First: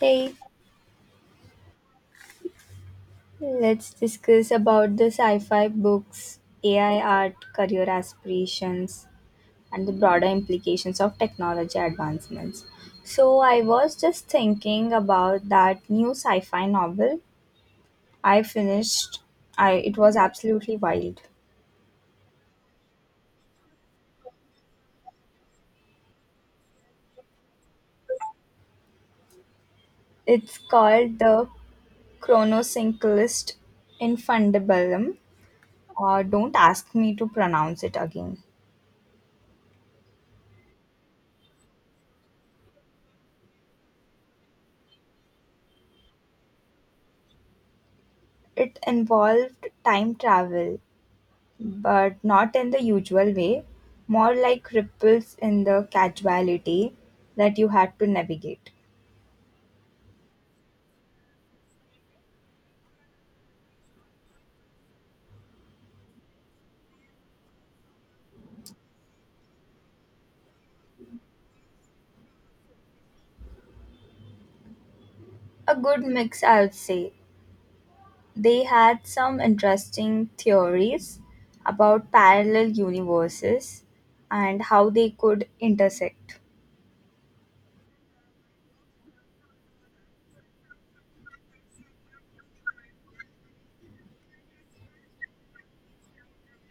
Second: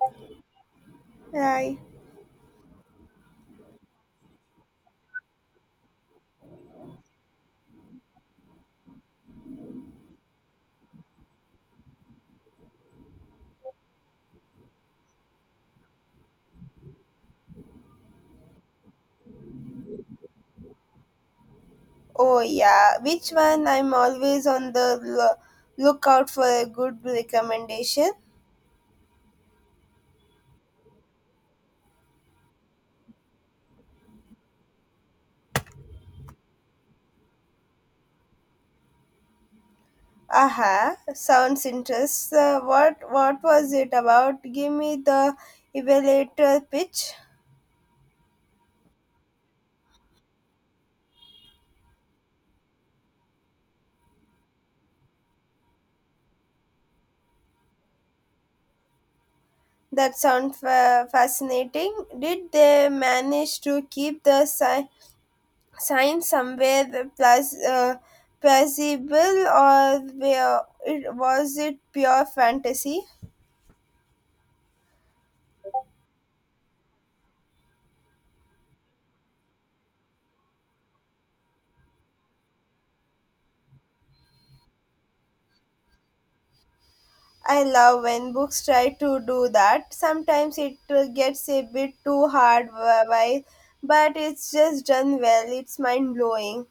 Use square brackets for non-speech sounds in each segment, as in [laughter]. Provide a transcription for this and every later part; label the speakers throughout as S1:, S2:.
S1: Hey,
S2: Right.
S1: let's discuss about the sci-fi books, AI art, career aspirations, and the broader implications of technology advancements. So, I was just thinking about that new sci-fi novel I finished. I It was absolutely wild.
S2: Oh yeah, which one? I'm always on the lookout for a good recommendation.
S1: It's called The Chronosynclist Infundibulum, or don't ask me to pronounce it again.
S2: Aha, sounds interesting. What was it about? Give me the evaluator pitch.
S1: It involved time travel but not in the usual way, more like ripples in the casuality that you had to navigate.
S2: That sounds fascinating. Did they manage to keep the science somewhere plus plausible, or was it pure fantasy?
S1: A good mix, I would say. They had some interesting theories about parallel universes and how they could intersect.
S2: I love when books try to do that. Sometimes it gets a bit too hard, but it's just done well. It's mind blowing.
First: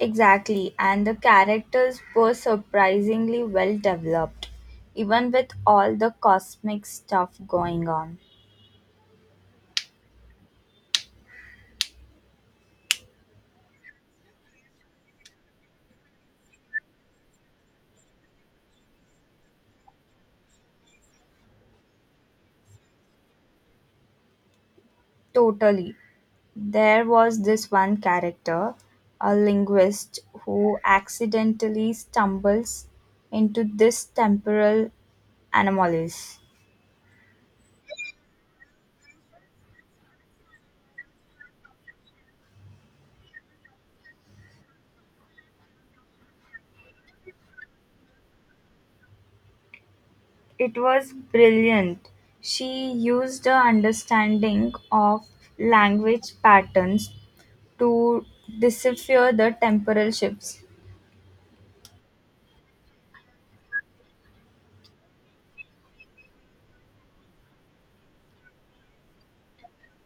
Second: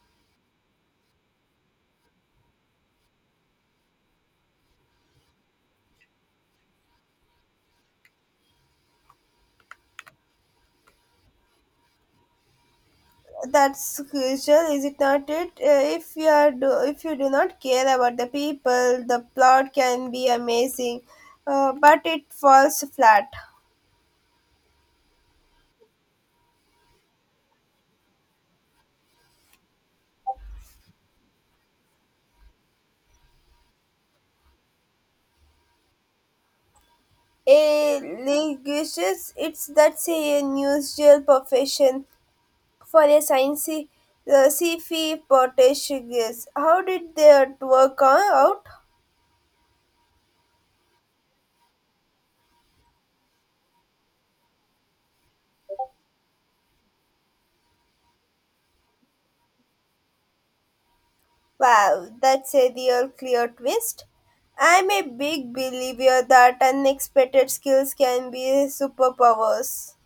S1: Exactly, and the characters were surprisingly well developed, even with all the cosmic stuff going on.
S2: That's crucial, is it not? It if you are do, if you do not care about the people, the plot can be amazing, but it falls flat.
S1: Totally. There was this one character, a linguist, who accidentally stumbles into this temporal anomalies.
S2: A linguist, it's that's a unusual profession. For a science CFE Portuguese. How did that work out?
S1: It was brilliant. She used her understanding of language patterns to decipher the temporal shifts.
S2: Wow, that's a real clear twist. I'm a big believer that unexpected skills can be superpowers.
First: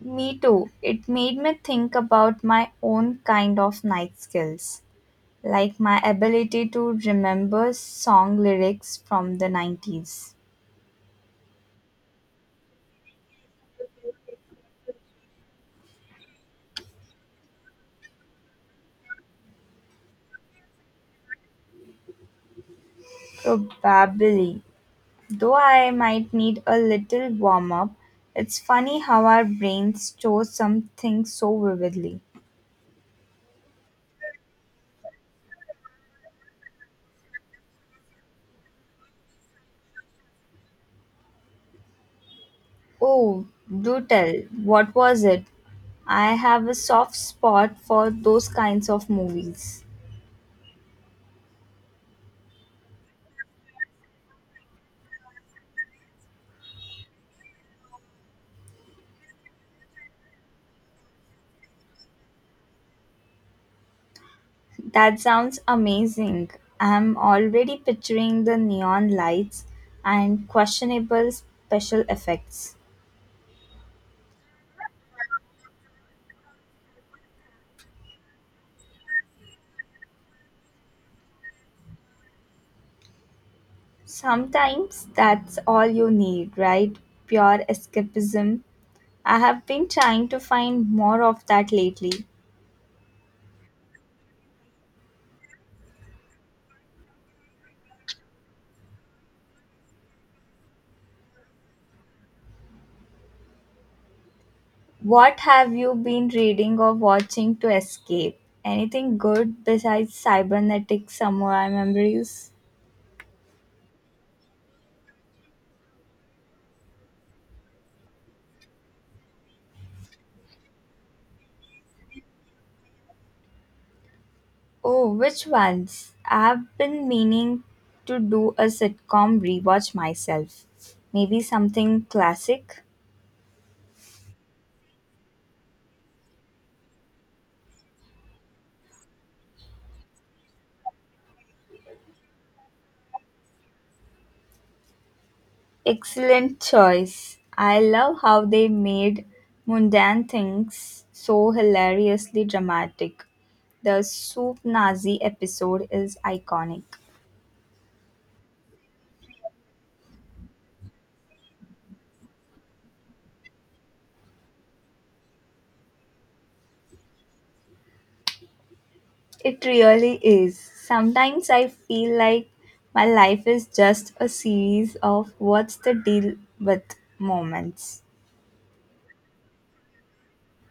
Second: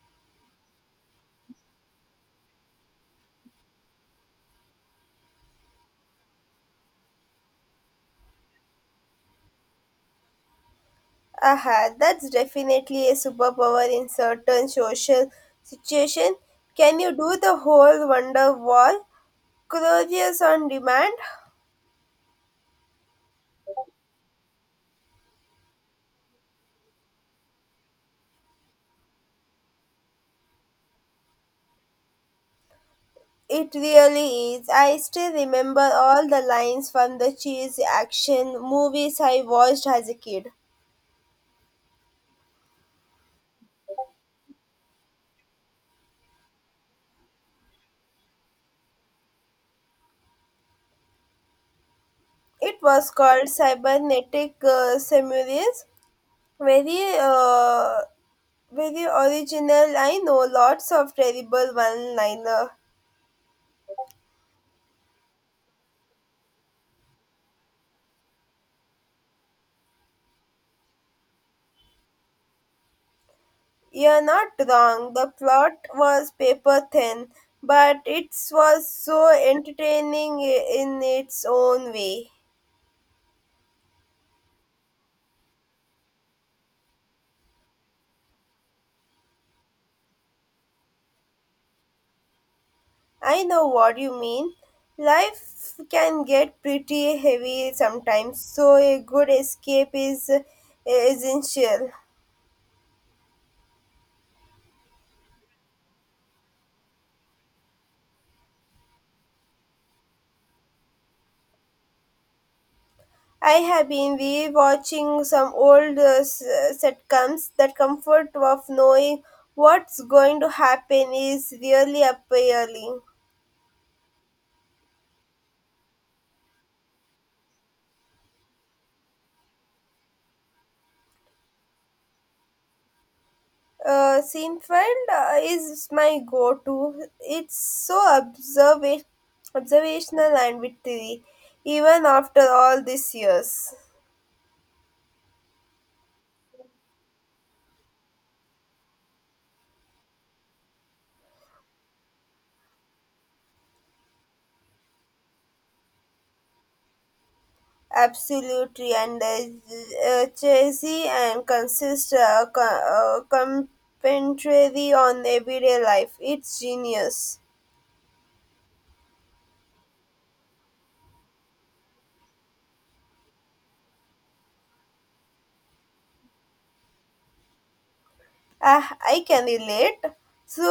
S1: Me too. It made me think about my own kind of night skills, like my ability to remember song lyrics from the 90s.
S2: Aha, that's definitely a superpower in certain social situation. Can you do the whole wonder wall? Curious on demand?
S1: Probably. Though I might need a little warm up, it's funny how our brains store something so vividly.
S2: It really is. I still remember all the lines from the cheesy action movies I watched as a kid.
S1: Oh, do tell, what was it? I have a soft spot for those kinds of movies.
S2: It was called Cybernetic Samurais. Very, uh, very original. I know lots of terrible one-liner.
S1: That sounds amazing. I'm already picturing the neon lights and questionable special effects.
S2: You're not wrong. The plot was paper thin, but it was so entertaining in its own way.
S1: Sometimes that's all you need, right? Pure escapism. I have been trying to find more of that lately.
S2: I know what you mean. Life can get pretty heavy sometimes, so a good escape is essential.
S1: What have you been reading or watching to escape? Anything good besides cybernetic samurai memories?
S2: I have been rewatching some old sitcoms. The comfort of knowing what's going to happen is really appealing.
S1: Oh, which ones? I have been meaning to do a sitcom rewatch myself. Maybe something classic?
S2: Seinfeld is my go-to. It's so observational and witty, even after all these years.
S1: Excellent choice. I love how they made mundane things so hilariously dramatic. The soup Nazi episode is iconic.
S2: Absolutely, and cheesy and commentary on everyday life. It's genius.
S1: It really is. Sometimes I feel like my life is just a series of what's the deal with moments.
S2: Ah, I can relate. So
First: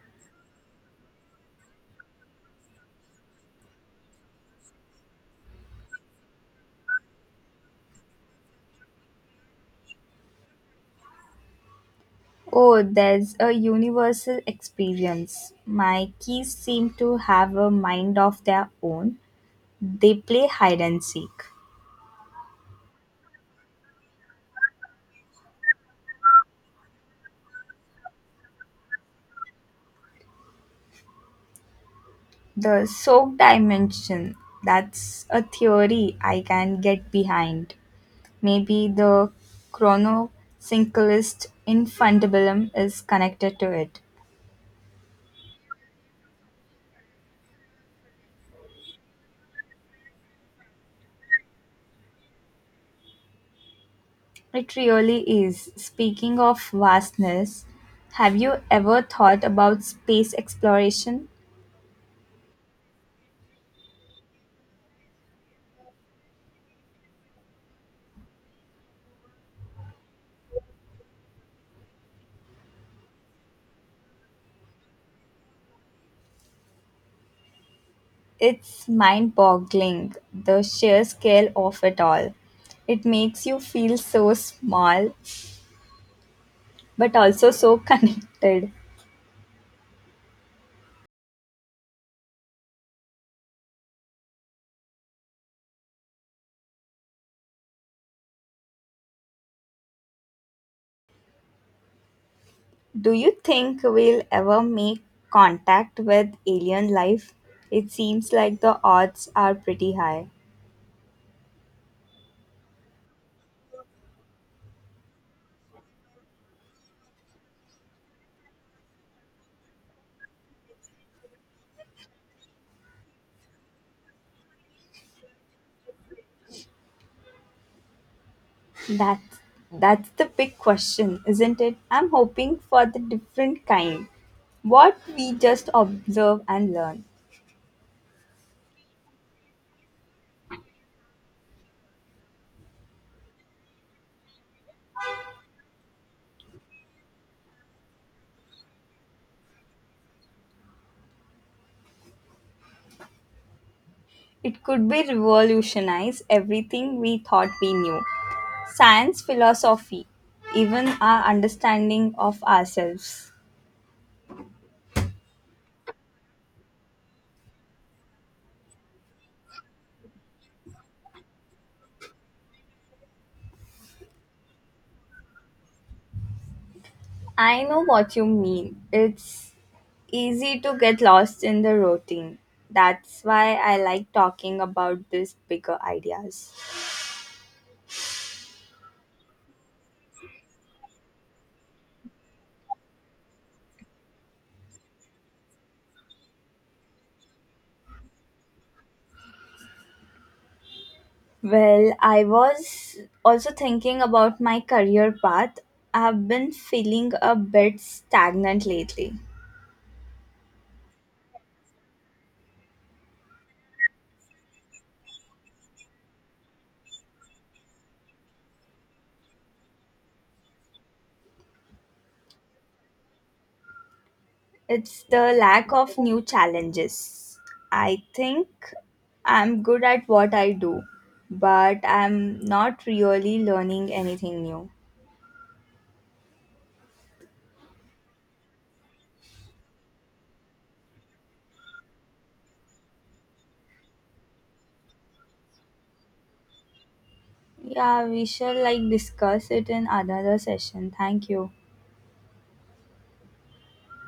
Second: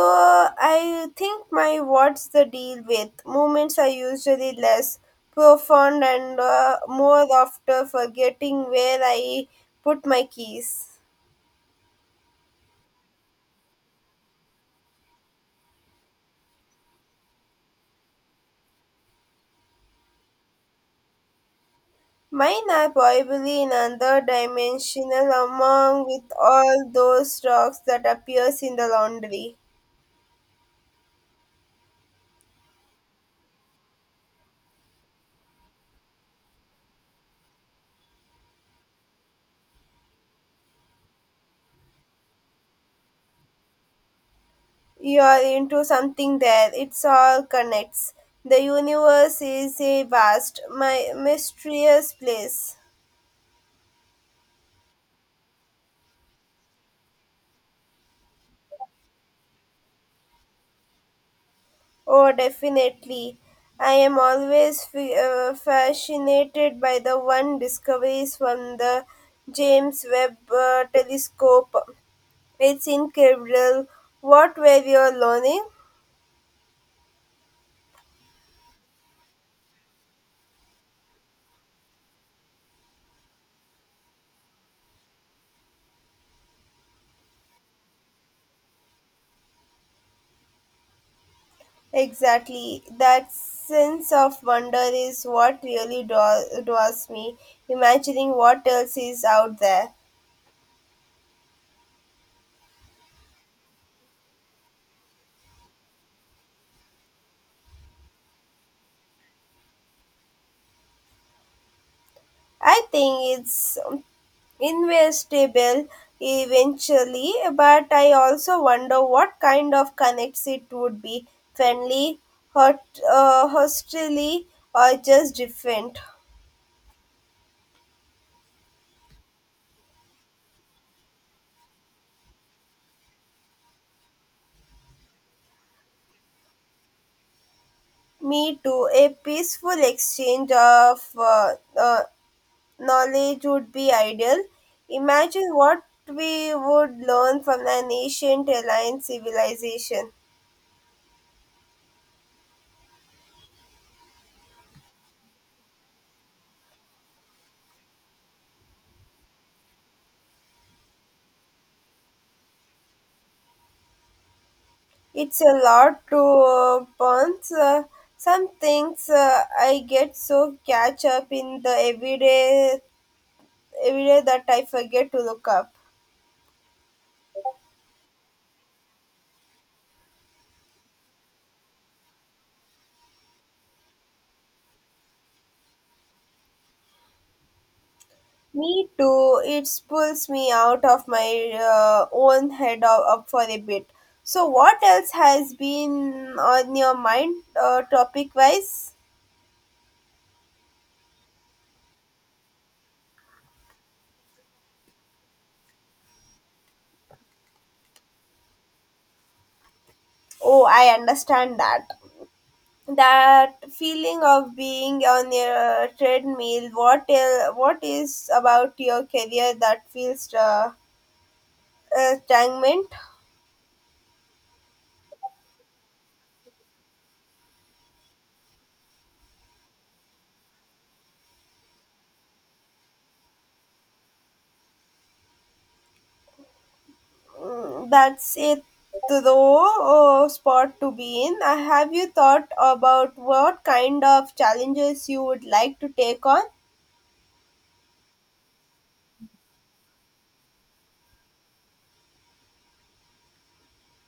S2: I think my what's the deal with moments are usually less profound and more after forgetting where I put my keys.
S1: Oh, there's a universal experience. My keys seem to have a mind of their own. They play hide and seek.
S2: Mine are probably in another dimensional among with all those rocks that appears in the laundry.
S1: The soak dimension, that's a theory I can get behind. Maybe the chronosynclist infundibulum is connected to it.
S2: You are into something there. It's all connects. The universe is a vast, my mysterious place.
S1: It really is. Speaking of vastness, have you ever thought about space exploration?
S2: Oh, definitely. I am always fascinated by the one discoveries from the James Webb Telescope. It's incredible. What were you learning?
S1: It's mind boggling, the sheer scale of it all. It makes you feel so small, but also so [laughs] connected.
S2: Exactly. That sense of wonder is what really draws me, imagining what else is out there.
S1: Do you think we'll ever make contact with alien life? It seems like the odds are pretty high.
S2: I think it's investable eventually, but I also wonder what kind of connects it would be friendly, hot, hostily, or just different.
S1: That's that's the big question, isn't it? I'm hoping for the different kind. What we just observe and learn.
S2: Me too, a peaceful exchange of knowledge would be ideal. Imagine what we would learn from an ancient alien civilization.
S1: It could be revolutionize everything we thought we knew. Science, philosophy, even our understanding of ourselves.
S2: It's a lot to burn. So some things I get so catch up in the everyday that I forget to look up.
S1: I know what you mean. It's easy to get lost in the routine. That's why I like talking about these bigger ideas.
S2: Me too. It pulls me out of my own head up for a bit. So, what else has been on your mind, topic wise?
S1: Well, I was also thinking about my career path. I've been feeling a bit stagnant lately.
S2: Oh, I understand that. That feeling of being on a treadmill. What is about your career that feels stagnant?
S1: It's the lack of new challenges. I think I'm good at what I do, but I'm not really learning anything new.
S2: Mm, that's it, though. Spot to be in. Have you thought about what kind of challenges you would like to take on?
S1: Yeah, we shall like discuss it in another session. Thank you.